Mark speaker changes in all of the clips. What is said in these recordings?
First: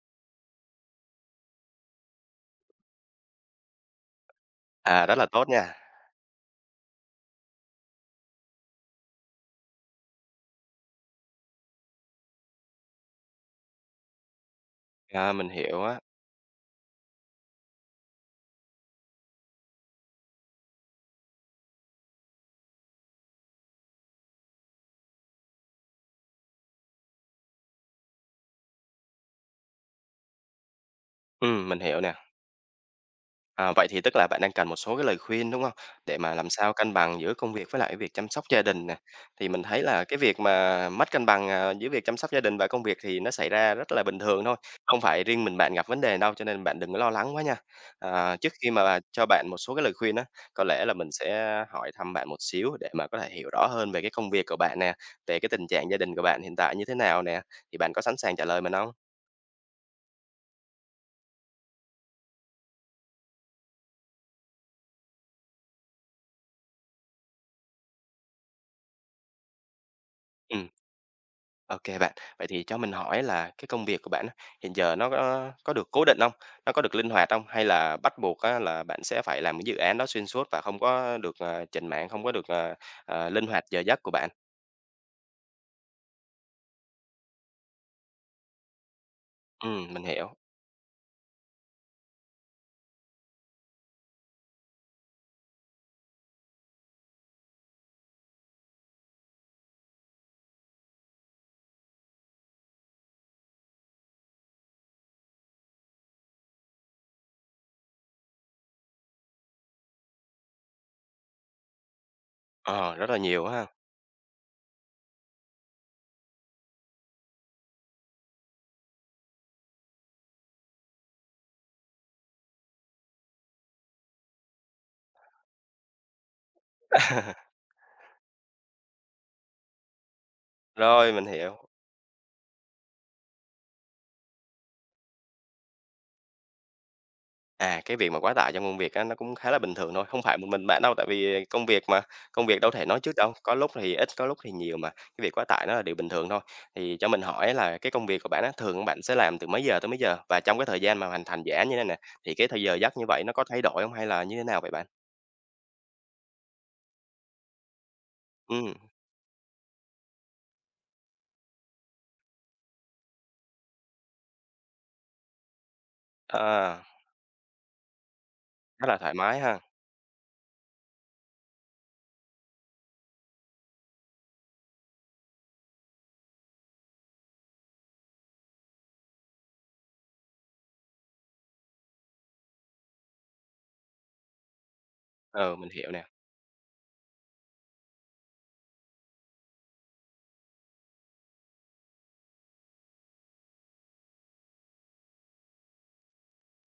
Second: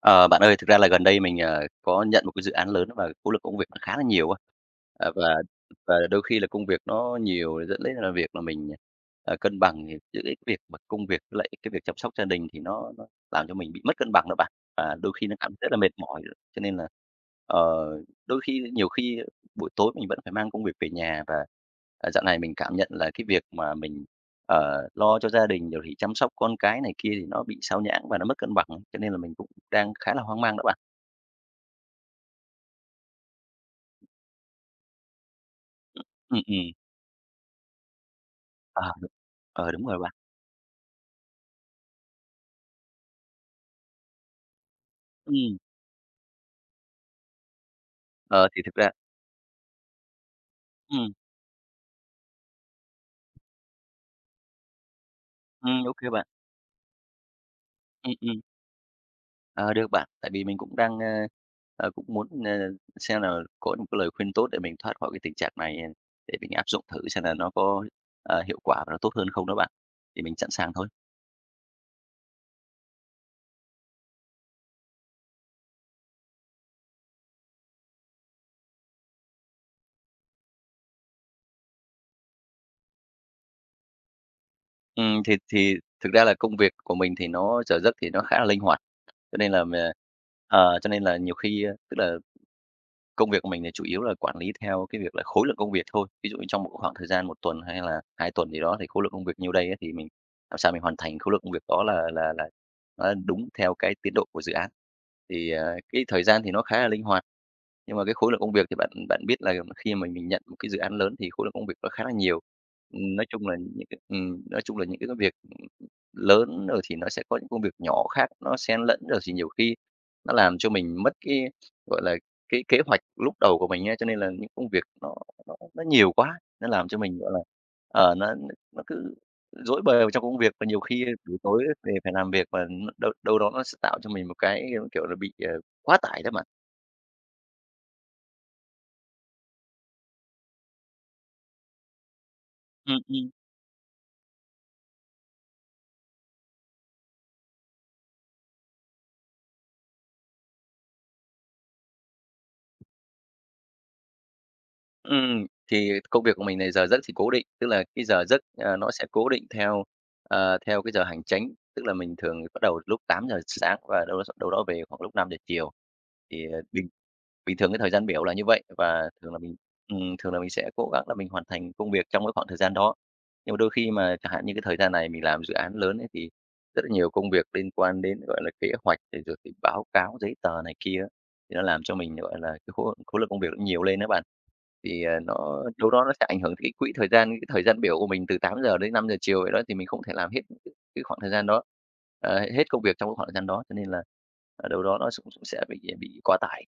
Speaker 1: Ờ, bạn ơi, thực ra là gần đây mình, à, có nhận một cái dự án lớn và khối lượng công việc nó khá là nhiều á.
Speaker 2: À,
Speaker 1: À,
Speaker 2: rất là
Speaker 1: và
Speaker 2: tốt nha.
Speaker 1: và đôi khi là công việc nó nhiều dẫn đến là việc là mình, à, à, cân bằng giữa cái việc mà công việc với lại cái việc chăm sóc gia đình thì nó nó làm cho mình bị mất cân bằng đó bạn. Và đôi khi
Speaker 2: Ờ,
Speaker 1: nó
Speaker 2: mình
Speaker 1: cảm rất là
Speaker 2: hiểu
Speaker 1: mệt
Speaker 2: á.
Speaker 1: mỏi, cho nên là, ờ, đôi khi nhiều khi buổi tối mình vẫn phải mang công việc về nhà, và, à, dạo này mình cảm nhận là cái việc mà mình, ờ, lo cho gia đình rồi thì chăm sóc con cái này kia thì nó bị sao nhãng, và nó mất cân bằng, cho nên là mình cũng đang khá là hoang mang đó bạn.
Speaker 2: Ừm, mình hiểu nè. Ờ, vậy thì tức là bạn đang cần một số cái lời khuyên, đúng hông? Để mà
Speaker 1: Ừm,
Speaker 2: làm
Speaker 1: ừm.
Speaker 2: sao cân bằng giữa công việc với lại cái việc chăm sóc gia
Speaker 1: Ờ,
Speaker 2: đình nè.
Speaker 1: đúng,
Speaker 2: Thì mình
Speaker 1: ờ,
Speaker 2: thấy
Speaker 1: đúng rồi
Speaker 2: là
Speaker 1: bạn.
Speaker 2: cái việc mà mất cân bằng, à, giữa việc chăm sóc gia đình và công việc thì nó xảy ra rất là bình thường thôi, không phải riêng mình
Speaker 1: Ừm.
Speaker 2: bạn gặp vấn đề đâu, cho nên là bạn đừng có lo lắng quá nha. Ờ,
Speaker 1: Ờ,
Speaker 2: trước
Speaker 1: thì
Speaker 2: khi
Speaker 1: thực
Speaker 2: mà
Speaker 1: ra
Speaker 2: mà cho bạn một số cái lời khuyên á, có lẽ là mình
Speaker 1: Ừm.
Speaker 2: sẽ hỏi thăm bạn một xíu để mà có thể hiểu rõ hơn về cái công việc của bạn nè, về cái tình trạng
Speaker 1: Ừm, ô
Speaker 2: gia
Speaker 1: kê
Speaker 2: đình của
Speaker 1: bạn.
Speaker 2: bạn hiện tại như thế nào nè. Thì bạn có
Speaker 1: Ừm,
Speaker 2: sẵn sàng
Speaker 1: ừm.
Speaker 2: trả lời mình hông?
Speaker 1: Ờ, được bạn. Tại vì mình cũng đang, ơ, ờ, cũng muốn, ờ, xem là có một cái lời khuyên tốt, để mình thoát khỏi cái tình trạng này, h để mình áp dụng thử xem là nó có, ờ, hiệu quả và nó tốt hơn không đó bạn. Thì mình sẵn
Speaker 2: Ừm.
Speaker 1: sàng thôi.
Speaker 2: OK bạn, vậy thì cho mình hỏi á là cái công việc của bạn á, hiện giờ nó có có được cố định hông? Nó có được linh hoạt hông? Hay là bắt buộc á là bạn sẽ phải làm cái dự án đó xuyên suốt và không có được, ờ, chểnh mảng, không có được, ờ, ờ, linh hoạt giờ giấc của bạn?
Speaker 1: Ừm, thì thì thực ra là công việc của mình thì nó giờ giấc thì nó khá là linh hoạt. Cho nên là m
Speaker 2: Ừm, mình hiểu!
Speaker 1: ờ, cho nên là nhiều khi tức là công việc của mình thì chủ yếu là quản lý theo cái việc là khối lượng công việc thôi. Ví dụ như trong một cái khoảng thời gian 1 tuần hay là 2 tuần gì đó, thì khối lượng công việc nhiêu đây á, thì mình làm sao mình hoàn thành khối lượng công việc đó là là là nó đúng theo cái tiến độ của dự án. Thì, ờ, cái thời gian thì nó khá là linh hoạt, nhưng mà cái khối lượng công việc thì bạn bạn biết là m khi mà mình nhận một cái dự án lớn, thì khối lượng công việc nó khá là nhiều.
Speaker 2: Ờ, rất
Speaker 1: Ừm,
Speaker 2: là
Speaker 1: nói
Speaker 2: nhiều
Speaker 1: chung là
Speaker 2: ha.
Speaker 1: những cái ừm, nói chung là những cái cái việc, ừm, lớn, rồi thì nó sẽ có những công việc nhỏ khác, nó xen lẫn, rồi thì nhiều khi nó làm cho mình mất cái, gọi là, cái kế hoạch lúc đầu của mình á. Cho nên là những công việc nó nó nó nhiều quá, nó làm cho mình, gọi là, ờ, nó nó nó cứ rối bời vào trong công việc, và nhiều khi, a,
Speaker 2: Rồi, mình
Speaker 1: buổi tối
Speaker 2: hiểu.
Speaker 1: về phải làm việc mà đâu đâu đó, nó s tạo cho mình một cái, kiểu là, bị, ờ, quá tải đó mà.
Speaker 2: À, cái việc mà quá tải trong công việc á, nó cũng khá là bình thường thôi, không phải một mình bạn đâu. Tại vì công việc mà, công việc đâu có thể
Speaker 1: Ừm,
Speaker 2: nói trước
Speaker 1: ừm.
Speaker 2: đâu, có lúc thì ít, có lúc thì nhiều mà, cái việc quá tải nó là điều bình thường thôi. Thì cho mình hỏi là cái công việc của bạn á, thường bạn sẽ làm từ mấy giờ tới mấy giờ? Và trong cái thời gian mà hoàn thành dự án như này nè, thì cái thời giờ giấc như vậy nó có thay đổi hông hay là như thế nào vậy bạn?
Speaker 1: Ừm, thì công việc của mình này giờ giấc thì cố định, tức là cái giờ giấc,
Speaker 2: Ừm.
Speaker 1: à, nó sẽ cố định theo, ờ, theo cái giờ hành chánh, tức là mình thường bắt đầu lúc 8:00 sáng và đâu đâu đó s đâu đó về khoảng lúc 5:00 chiều. Thì, à,
Speaker 2: Ờ.
Speaker 1: bình bình thường cái thời gian biểu là như vậy
Speaker 2: Khá là
Speaker 1: và
Speaker 2: thoải
Speaker 1: thường là
Speaker 2: mái
Speaker 1: mình
Speaker 2: ha.
Speaker 1: ừm, thường là mình sẽ cố gắng là mình hoàn thành công việc trong cái khoảng thời gian đó. Nhưng mà đôi khi mà chẳng hạn như cái thời gian này mình làm dự án lớn ấy thì rất là nhiều công việc liên quan đến, gọi là, kế hoạch thì rồi cứ báo cáo giấy tờ này kia á, thì nó làm cho mình, gọi là, cái khối khối lượng công việc nó nhiều lên đó bạn. Thì, ờ,
Speaker 2: Ờ,
Speaker 1: nó
Speaker 2: mình hiểu
Speaker 1: đâu đó
Speaker 2: nè.
Speaker 1: nó sẽ ảnh hưởng cái quỹ thời gian, cái thời gian biểu của mình từ 8:00 đến 5:00 chiều vậy đó. Thì mình không thể làm hết cái khoảng thời gian đó, ờ, hết công việc trong cái khoảng thời gian đó. Cho nên là, à, đâu đó nó cũng s sẽ sẽ bị bị quá tải.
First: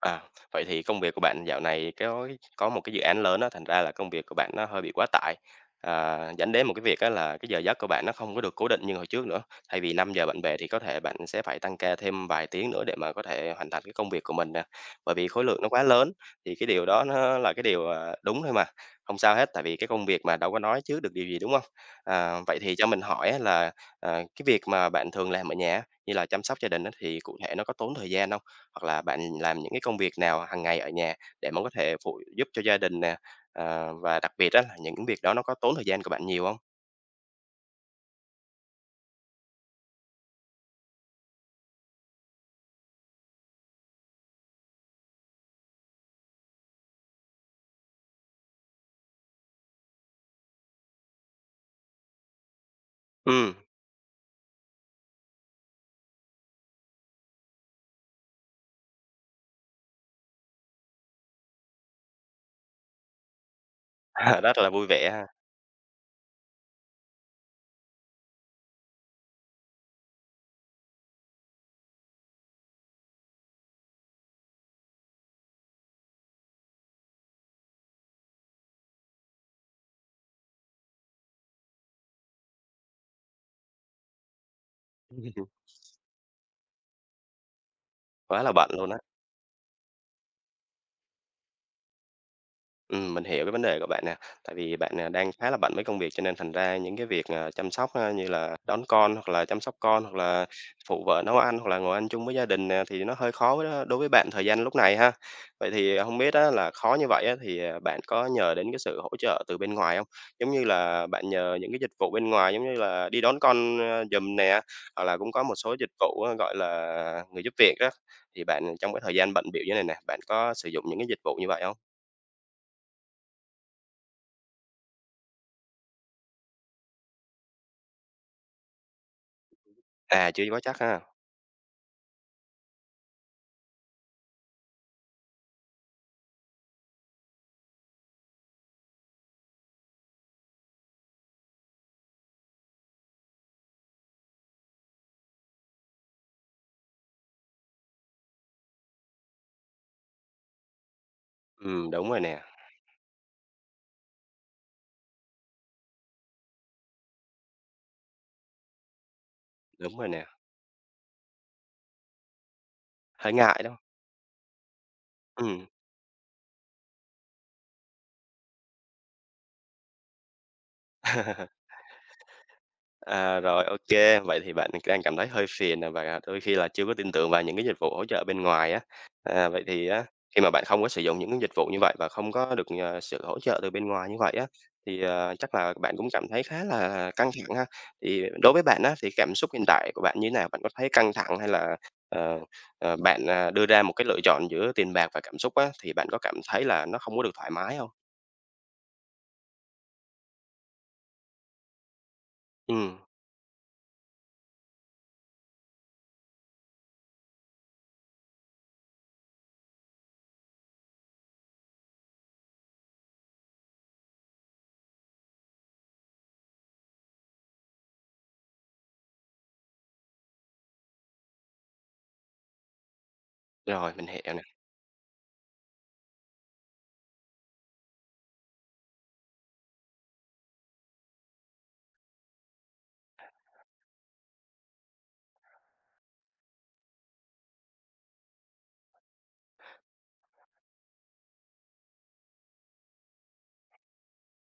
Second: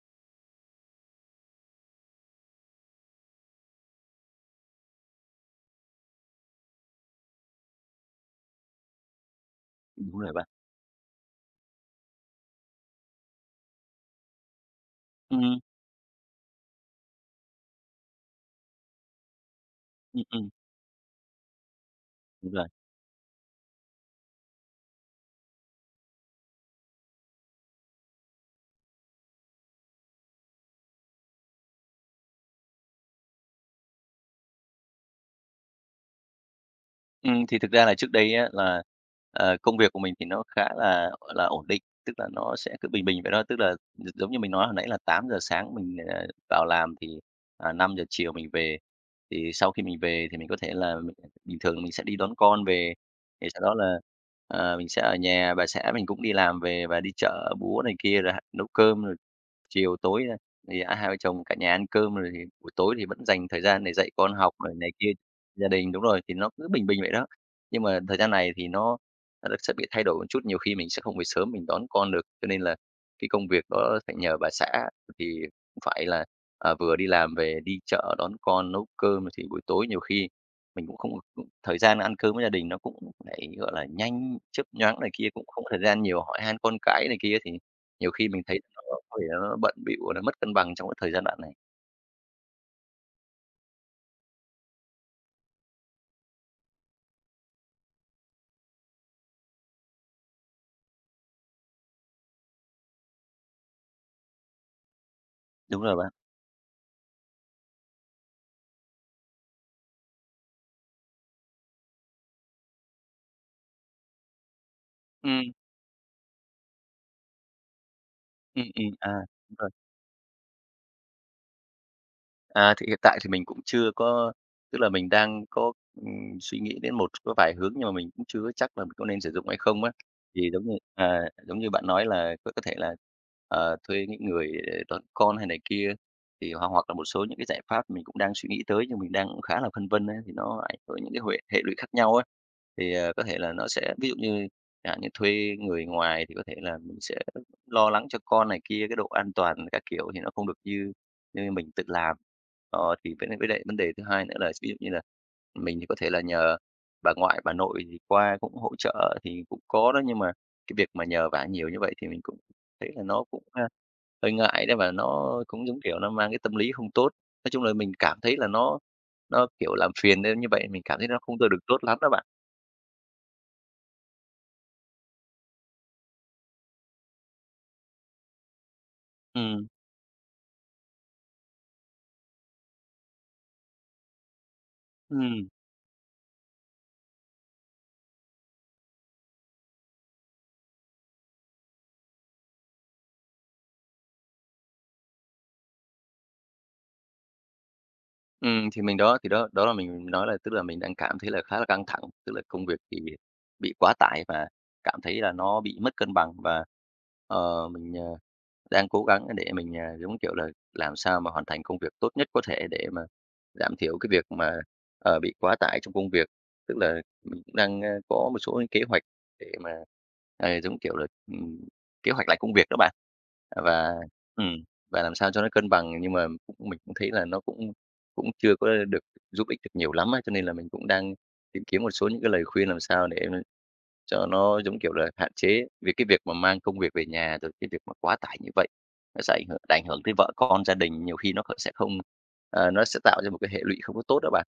Speaker 2: À. Vậy thì công việc của bạn dạo này thì cói có một cái dự án lớn á, thành ra là công việc của bạn nó hơi bị quá tải, ờ, dẫn đến một cái việc á là cái giờ giấc của bạn nó không có được cố định như hồi trước nữa. Thay vì năm
Speaker 1: Đúng
Speaker 2: giờ
Speaker 1: rồi
Speaker 2: bạn
Speaker 1: bạn.
Speaker 2: về thì có thể bạn sẽ phải tăng ca thêm vài tiếng nữa để mà có thể hoàn thành cái công việc của mình nè, bởi vì khối
Speaker 1: Ừm.
Speaker 2: lượng nó quá lớn. Thì cái điều đó nó là cái điều, ờ, đúng thôi mà, hông sao hết, tại vì cái công việc
Speaker 1: Ừm,
Speaker 2: mà
Speaker 1: ừm.
Speaker 2: đâu có nói trước được, đúng hông? À,
Speaker 1: Đúng
Speaker 2: vậy
Speaker 1: rồi.
Speaker 2: thì cho mình hỏi á là, ờ, cái việc mà bạn thường làm ở nhà á, như là chăm sóc gia đình á, thì cụ thể nó có tốn thời gian hông? Hoặc là bạn làm những cái công việc nào hàng ngày ở nhà, để mà có thể phụ giúp cho gia đình nè? Ờ, và đặc biệt á, những việc đó nó có tốn thời gian của bạn nhiều hông?
Speaker 1: Ừm, thì thực ra là trước đây á là, ờ, công việc của mình thì nó khá là, gọi là, ổn định, tức là nó sẽ cứ bình bình vậy đó, tức là gi giống như mình nói hồi nãy là 8:00 sáng mình, à, vào làm thì, à, 5:00 chiều mình về. Thì sau khi mình về thì mình có thể là bình thường mình sẽ đi đón con về, thì
Speaker 2: Ừm.
Speaker 1: sau đó là, ờ, mình sẽ ở nhà, bà xã mình cũng đi làm về và đi chợ búa này kia, rồi ha nấu cơm, rồi chiều tối, a, thì, a, hai vợ chồng cả nhà ăn cơm, rồi thì buổi tối thì vẫn dành thời gian để dạy con
Speaker 2: À,
Speaker 1: học
Speaker 2: rất là
Speaker 1: rồi
Speaker 2: vui
Speaker 1: này
Speaker 2: vẻ
Speaker 1: kia.
Speaker 2: ha.
Speaker 1: Gia đình đúng rồi, thì nó cứ bình bình vậy đó, nhưng mà thời gian này thì nó nó sẽ bị thay đổi một chút, nhiều khi mình sẽ không về sớm mình đón con được. Cho nên là cái công việc đó phải nhờ bà xã thì cũng phải là, à, vừa đi làm về đi chợ, đón con, nấu cơm, thì buổi tối nhiều khi mình cũng không có, ưm, thời gian ăn cơm với gia đình, nó cũng lại, gọi là, nhanh, chớp nhoáng này kia. Cũng không có thời gian nhiều hỏi han con cái này kia thì nhiều khi mình
Speaker 2: Quá là
Speaker 1: thấy
Speaker 2: bận
Speaker 1: nó
Speaker 2: luôn á.
Speaker 1: có thể là nó bận bịu và nó mất cân bằng trong cái thời gian đoạn này.
Speaker 2: Ừm, mình hiểu cái vấn đề của bạn nè, tại vì bạn, à, đang khá là bận với công việc cho nên thành ra những cái việc, à, chăm sóc như là đón con, hoặc là chăm sóc con, hoặc là phụ vợ nấu ăn, hoặc là ngồi ăn chung với gia đình nè, thì nó hơi khó v đối với bạn thời gian lúc này ha. Vậy
Speaker 1: Đúng rồi
Speaker 2: thì
Speaker 1: bạn.
Speaker 2: hông biết á là khó như vậy á, thì, à, bạn có nhờ đến cái sự hỗ trợ từ bên ngoài hông? Giống như là, bạn nhờ những cái dịch vụ bên ngoài giống như là đi đón con, ơ, giùm nè, hoặc là cũng có
Speaker 1: Ừm.
Speaker 2: một số dịch vụ á, gọi là, người giúp việc á, thì bạn
Speaker 1: Ừm, ừm,
Speaker 2: trong cái
Speaker 1: à,
Speaker 2: thời gian bận
Speaker 1: đúng
Speaker 2: bịu
Speaker 1: rồi.
Speaker 2: như thế này nè, bạn có sử dụng những cái dịch vụ như vậy hông?
Speaker 1: À, thì hiện tại thì mình cũng chưa có tức là mình đang có, ừm, suy nghĩ đến một có vài hướng nhưng mà mình cũng chưa chắc là mình có nên sử dụng hay không á.
Speaker 2: À, chưa
Speaker 1: Thì
Speaker 2: vó
Speaker 1: giống như,
Speaker 2: chắc ha.
Speaker 1: ờ, giống như bạn nói là có có thể là, ờ, thuê những người đón con hay này kia, thì hoặc hoặc là một số những cái giải pháp mình cũng đang suy nghĩ tới nhưng mình đang khá là phân vân ấy, thì nó ảnh hưởng những cái huệ hệ lụy khác nhau ấy. Thì, ờ, có thể là nó sẽ ví dụ như chẳng hạn như thuê người ngoài thì có thể là mình sẽ lo lắng cho con này kia, cái độ an toàn các kiểu thì nó không được như như mình tự
Speaker 2: Ừm, đúng
Speaker 1: làm.
Speaker 2: rồi nè.
Speaker 1: Ờ, thì với nại với lại vấn đề thứ hai nữa là ví dụ như là mình thì có thể là nhờ bà ngoại, bà nội thì qua cũng hỗ trợ thì cũng có
Speaker 2: Đúng
Speaker 1: đó,
Speaker 2: rồi
Speaker 1: nhưng
Speaker 2: nè.
Speaker 1: mà cái việc mà nhờ vả nhiều như vậy thì mình cũng thấy là nó
Speaker 2: Hơi
Speaker 1: cũng,
Speaker 2: ngại,
Speaker 1: a,
Speaker 2: đúng hông?
Speaker 1: hơi ngại đấy và nó
Speaker 2: Ừm.
Speaker 1: cũng giống kiểu nó mang cái tâm lý không tốt. Nói chung là mình cảm thấy là nó nó, kiểu, làm phiền nên như vậy mình cảm thấy nó không có được tốt lắm đó bạn.
Speaker 2: À, rồi, ô kê, vậy thì bạn đang cảm thấy hơi phiền, à, và đôi khi là chưa có tin tưởng vào những cái dịch vụ hỗ trợ bên ngoài á. Ờ, vậy
Speaker 1: Ừm.
Speaker 2: thì á, khi mà bạn không có sử dụng những dịch vụ như vậy, và không có được, à, sự hỗ trợ từ bên ngoài như vậy á, thì, ờ,
Speaker 1: Ừm.
Speaker 2: chắc là bạn cũng cảm thấy khá là căng thẳng ha. Thì đối với bạn á, thì cảm xúc hiện tại của bạn như nào? Bạn có thấy căng thẳng, hay là, ờ, ờ, bạn, à, đưa ra một cái lựa chọn giữa tiền bạc và cảm xúc á, thì bạn có cảm thấy là nó không có được thoải mái hông?
Speaker 1: Ừm, thì mình đó thì đó, đó là mình nói là, tức là, mình đang cảm thấy là khá là căng thẳng. Tức là công việc
Speaker 2: Ừm.
Speaker 1: thì bị quá tải và cảm thấy là nó bị mất cân bằng, và, ờ, mình, ờ, đang cố gắng để mình, à, giống kiểu là, làm sao mà hoàn thành công việc tốt nhất có thể để mà giảm thiểu cái việc mà, ờ, bị quá tải trong công việc. Tức là mình cũng đang, a, có một số cái kế hoạch để mà, à, giống kiểu là, ừm, kế hoạch lại công việc đó bạn, à, và
Speaker 2: Rồi, mình hiểu nè.
Speaker 1: ừm, và làm sao cho nó cân bằng, nhưng mà mình cũng thấy là nó cũng cũng chưa có được giúp ích được nhiều lắm á. Cho nên là mình cũng đang tìm kiếm một số những cái lời khuyên làm sao để mà cho nó, giống kiểu là, hạn chế về cái việc mà mang công việc về nhà, rồi cái việc mà quá tải như vậy. Nó sẽ ảnh hưởng ảnh hưởng tới vợ con, gia đình, nhiều khi nó còn sẽ không ờ, nó sẽ tạo ra một cái hệ lụy không có tốt đó bạn.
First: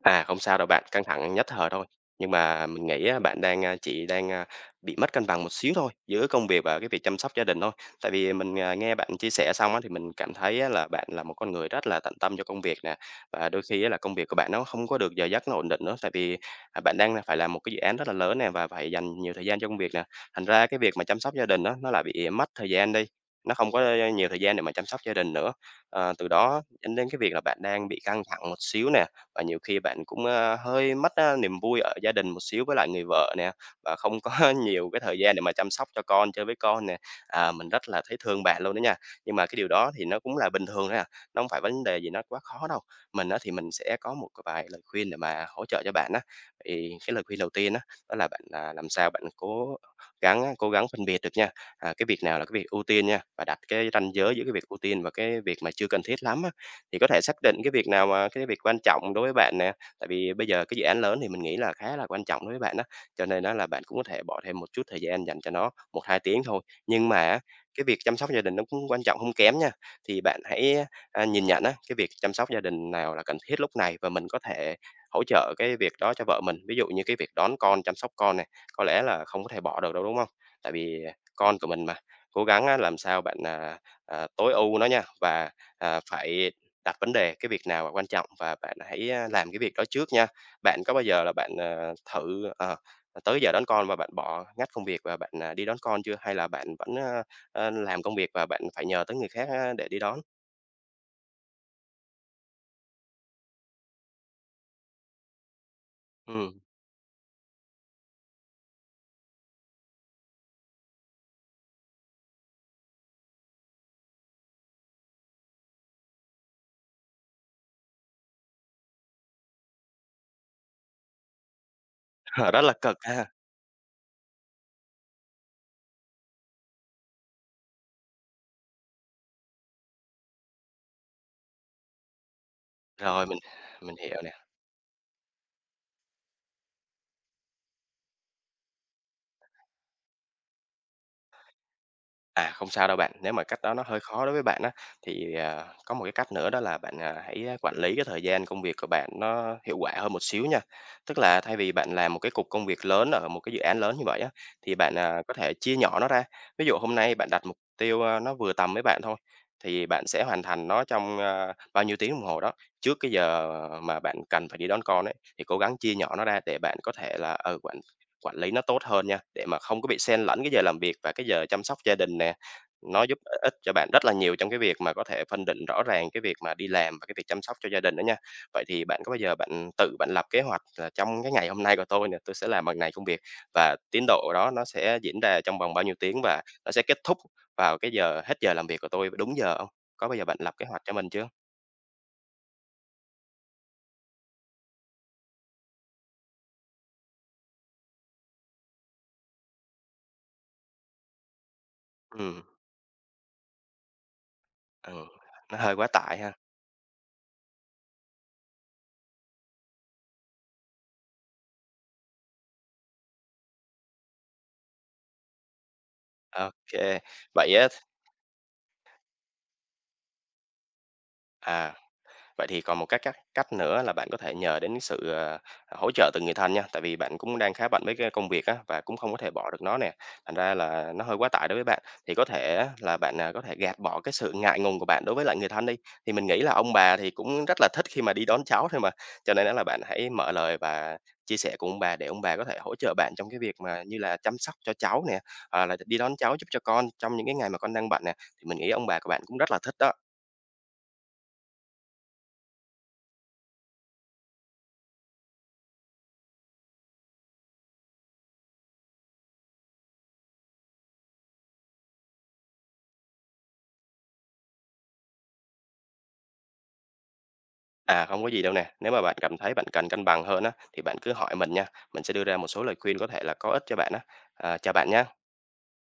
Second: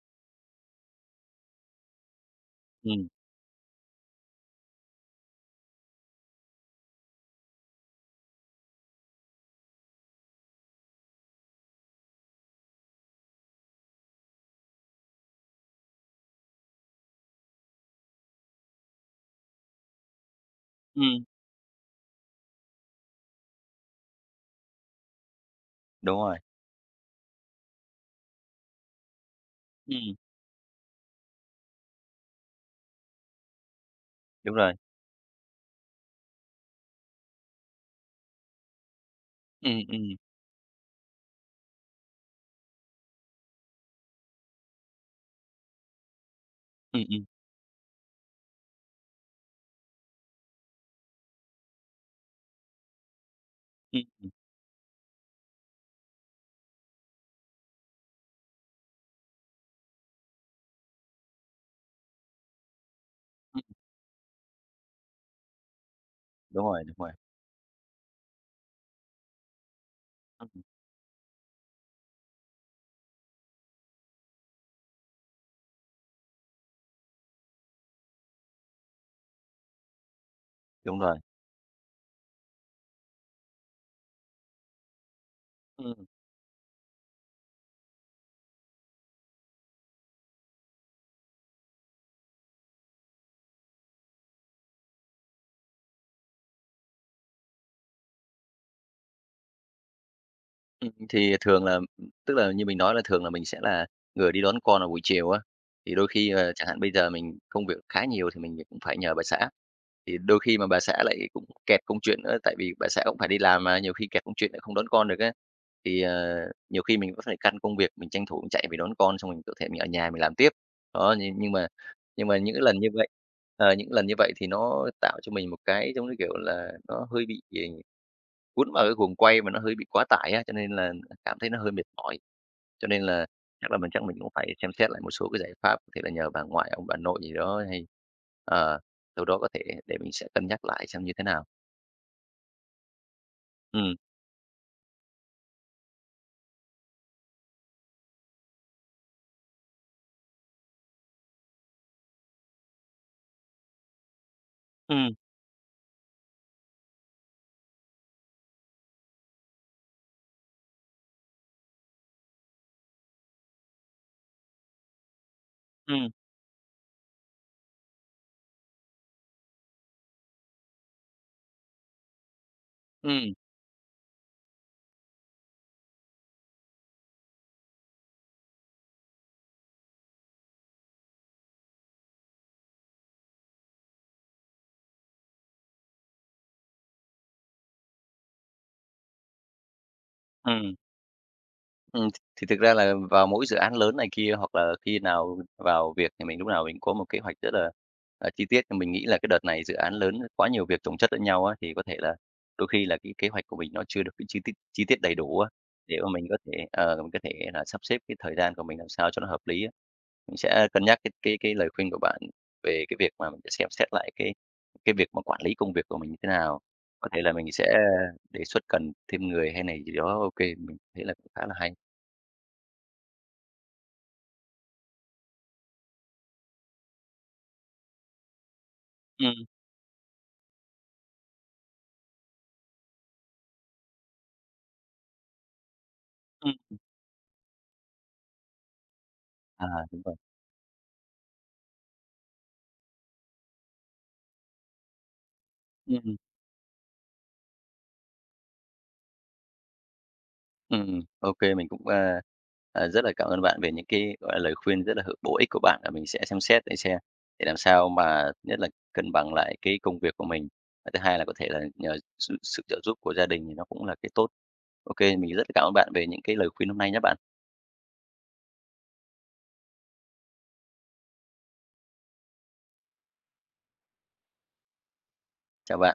Speaker 2: À, không sao đâu bạn, căng thẳng nhất thời thôi. Nhưng mà mình
Speaker 1: Ừm.
Speaker 2: nghĩ á bạn đang, a chỉ đang, a, bị mất cân bằng một xíu thôi, giữa công việc và cái việc chăm sóc gia đình thôi. Tại vì mình, à, nghe bạn chia sẻ xong á thì mình cảm thấy á là bạn là một con người rất là tận tâm cho công việc nè, và đôi khi á là công việc của bạn nó không có được giờ giấc nó ổn định nữa, tại vì, à, bạn đang phải làm một cái dự án rất là lớn nè, và phải dành nhiều thời gian cho công việc nè, thành ra á cái việc mà chăm
Speaker 1: Ừm.
Speaker 2: sóc gia đình á, nó lại bị mất thời gian đi, nó không có nhiều thời gian để mà chăm sóc gia đình nữa. Ờ,
Speaker 1: Đúng
Speaker 2: từ
Speaker 1: rồi.
Speaker 2: đó dẫn đến cái việc là bạn đang bị căng thẳng một xíu nè, và nhiều khi bạn
Speaker 1: Ừm.
Speaker 2: cũng, a, hơi mất, a, niềm vui ở gia đình một xíu với lại người vợ nè, và không có
Speaker 1: Đúng rồi.
Speaker 2: nhiều cái thời gian để mà chăm sóc cho con, chơi với con nè. À, mình rất là thấy thương bạn luôn đó nha, nhưng mà cái điều
Speaker 1: Ừm,
Speaker 2: đó thì
Speaker 1: ừm.
Speaker 2: nó cũng là bình thường thôi à, nó hông phải vấn đề gì nó quá khó đâu. Mình á thì mình sẽ có một cái vài lời khuyên để mà hỗ trợ cho bạn á. Thì
Speaker 1: Ừm,
Speaker 2: cái lời
Speaker 1: ừm.
Speaker 2: khuyên đầu tiên á, đó là bạn, à, làm sao bạn cố gắng á, cố gắng phân biệt được nha, à, cái việc nào là cái việc ưu tiên nha, và đặt cái
Speaker 1: Ưm.
Speaker 2: ranh
Speaker 1: Ừm.
Speaker 2: giới giữa cái việc ưu tiên và cái việc mà chưa cần thiết lắm á. Thì có thể xác định cái việc nào mà cái việc quan trọng đối với bạn nè, tại vì bây giờ cái dự án lớn thì mình nghĩ là khá là quan trọng đối với bạn á, cho nên á
Speaker 1: Ừm.
Speaker 2: là bạn cũng có thể bỏ thêm một chút thời gian dành cho nó 1-2 tiếng thôi.
Speaker 1: Đúng rồi, đúng
Speaker 2: Nhưng
Speaker 1: rồi.
Speaker 2: mà á cái việc chăm sóc gia đình nó cũng quan trọng hông kém nha, thì bạn
Speaker 1: Ưm. Ừm.
Speaker 2: hãy, a, nhìn nhận á, cái việc chăm sóc gia đình nào là cần thiết lúc này và mình có thể hỗ trợ cái việc đó cho vợ mình. Ví dụ như cái việc đón con, chăm sóc con này, có lẽ là không có thể bỏ được đâu, đúng hông? Tại
Speaker 1: Đúng
Speaker 2: vì, ờ,
Speaker 1: rồi.
Speaker 2: con của mình mà, cố gắng á làm sao bạn, à, à, tối ưu nó nha, và, à,
Speaker 1: Ừm.
Speaker 2: phải đặt vấn đề cái việc nào quan trọng, và bạn hãy, a, làm cái việc đó trước nha. Bạn có bao giờ là bạn, ờ, thử, ờ, tới giờ đón con mà bạn bỏ, ngắt công việc và bạn đi đón con chưa, hay là bạn vẫn, a, a, làm công việc và bạn phải nhờ tới người khác á để đi đón?
Speaker 1: Ừm, thì thường là ừm, tức là như mình nói là thường là mình sẽ là người đi đón con vào buổi chiều á, thì đôi khi là
Speaker 2: Ừm.
Speaker 1: chẳng hạn bây giờ mình công việc khá nhiều thì mình lại cũng phải nhờ bà xã. Thì đôi khi mà bà xã lại cũng kẹt công chuyện nữa, tại vì bà xã cũng phải đi làm mà, nhiều khi kẹt công chuyện lại không đón con được á, thì, ờ, nhiều khi mình vẫn phải căn công việc, mình tranh thủ mình chạy về đón con xong mình có thể mình ở nhà mình làm tiếp. Đó nhưng nhưng mà nhưng mà
Speaker 2: Hờ,
Speaker 1: những
Speaker 2: rất
Speaker 1: cái
Speaker 2: là
Speaker 1: lần như
Speaker 2: cực
Speaker 1: vậy,
Speaker 2: ha.
Speaker 1: ờ, những lần như vậy thì nó tạo cho mình một cái, giống như, kiểu là, nó hơi bị ì cuốn vào cái guồng quay mà nó hơi bị quá tải á, cho nên là là cảm thấy nó hơi mệt mỏi. Cho nên là
Speaker 2: Rồi mình
Speaker 1: chắc là mình
Speaker 2: mình
Speaker 1: chắc
Speaker 2: hiểu
Speaker 1: mình
Speaker 2: nè.
Speaker 1: cũng phải xem xét lại một số cái giải pháp, có thể là nhờ bà ngoại, ông bà nội gì đó hay ờ, sau đó có thể để mình sẽ cân nhắc lại xem như thế nào.
Speaker 2: À, không sao đâu bạn, nếu mà cách đó nó
Speaker 1: Ừm.
Speaker 2: hơi khó đối với bạn á, thì, à, có một cái cách nữa đó là bạn, à, hãy, á, quản lý cái thời gian công việc của bạn nó hiệu quả hơn một xíu nha. Tức là thay vì bạn làm một cái cục công việc lớn ở một cái dự án lớn như vậy á, thì bạn,
Speaker 1: Ừm.
Speaker 2: à, có thể chia nhỏ nó ra. Ví dụ hôm nay bạn đặt mục tiêu, a, nó vừa tầm với bạn thôi, thì bạn sẽ hoàn thành nó trong, a, bao nhiêu tiếng đồng hồ đó, trước cái giờ mà bạn cần phải đi đón con ấy. Thì cố gắng chia
Speaker 1: Ừm.
Speaker 2: nhỏ nó ra để bạn có thể là, ừ, quản quản lý nó tốt hơn nha, để mà không có bị xen lẫn cái giờ làm việc và cái giờ chăm sóc gia đình nè. Nó giúp
Speaker 1: Ừm.
Speaker 2: ích cho bạn rất là nhiều trong cái việc mà có thể phân định rõ ràng cái việc mà đi làm và cái việc chăm sóc cho gia đình đó nha. Vậy thì bạn có bao giờ bạn tự bạn lập kế hoạch là trong cái ngày hôm nay của tôi nè, tôi sẽ làm bằng này công việc, và tiến độ đó nó sẽ diễn ra trong vòng bao nhiêu tiếng, và nó sẽ kết thúc vào cái giờ hết giờ làm việc của tôi đúng giờ hông? Có bao giờ bạn lập kế
Speaker 1: Ừm.
Speaker 2: hoạch cho mình chưa?
Speaker 1: Ừm, t thì thực ra là vào mỗi dự án lớn này kia hoặc là khi nào v vào việc là mình lúc nào mình có một kế hoạch rất là, à, chi tiết. À, mình nghĩ là cái đợt này dự án lớn, ơ, quá nhiều việc chồng chất lẫn nhau á, thì có thể là
Speaker 2: Ừm.
Speaker 1: đôi khi là cái kế hoạch của mình nó chưa được cái chi tiết chi tiết
Speaker 2: Ừ,
Speaker 1: đầy đủ á,
Speaker 2: nó hơi quá
Speaker 1: để mà
Speaker 2: tải
Speaker 1: mình
Speaker 2: ha.
Speaker 1: có thể ờ, mình có thể là sắp xếp cái thời gian của mình làm sao cho nó hợp lý á. Mình sẽ cân nhắc cái cái cái lời khuyên của bạn về cái việc mà mình sẽ xem xét lại cái cái việc mà quản lý công việc của mình như thế nào.
Speaker 2: OK,
Speaker 1: Có thể là mình
Speaker 2: vậy á
Speaker 1: sẽ
Speaker 2: th
Speaker 1: đề xuất cần thêm người hay là gì đó. OK, mình thấy là cũng khá là hay.
Speaker 2: à, vậy thì còn một cái cách cách nữa là bạn có thể nhờ đến sự, à, à, hỗ trợ từ người thân nha. Tại vì bạn cũng đang khá bận với cái công việc á, và cũng không có thể
Speaker 1: Ừm.
Speaker 2: bỏ được nó nè, thành ra là nó hơi quá tải đối với bạn. Thì có thể á là bạn, à, có thể gạt bỏ cái sự ngại ngùng của bạn đối với lại người thân đi, thì mình nghĩ là
Speaker 1: Ừm,
Speaker 2: ông
Speaker 1: ừm.
Speaker 2: bà thì cũng rất là thích khi mà đi đón cháu thôi mà. Cho nên á là
Speaker 1: À,
Speaker 2: bạn
Speaker 1: đúng
Speaker 2: hãy
Speaker 1: rồi.
Speaker 2: mở lời và chia sẻ cùng ông bà, để ông bà có thể hỗ trợ bạn trong cái việc mà như là chăm sóc cho cháu nè, à là "Đ đi
Speaker 1: Ừm,
Speaker 2: đón
Speaker 1: ừm.
Speaker 2: cháu giúp cho con, trong những cái ngày mà con đang bận nè." Mình nghĩ là ông bà của bạn cũng rất là thích đó.
Speaker 1: Ừm, ô kê, mình cũng, a, à, rất là cảm ơn bạn về những cái, gọi là, lời khuyên rất là hữu bổ ích của bạn và mình sẽ xem xét để xem để làm sao mà nhất là cân bằng lại cái công việc của mình. Và thứ hai là có thể là nhờ sự sự trợ giúp của gia đình thì nó cũng là cái tốt. OK, mình rất cảm ơn bạn về những cái lời khuyên hôm nay nhé bạn.
Speaker 2: À, hông có gì đâu nè. Nếu mà bạn cảm thấy bạn cần cân bằng hơn á, thì bạn cứ hỏi mình nha, mình sẽ đưa ra một số lời khuyên có thể là có ích cho bạn á. À, chào bạn nha.
Speaker 1: Chào bạn, bye.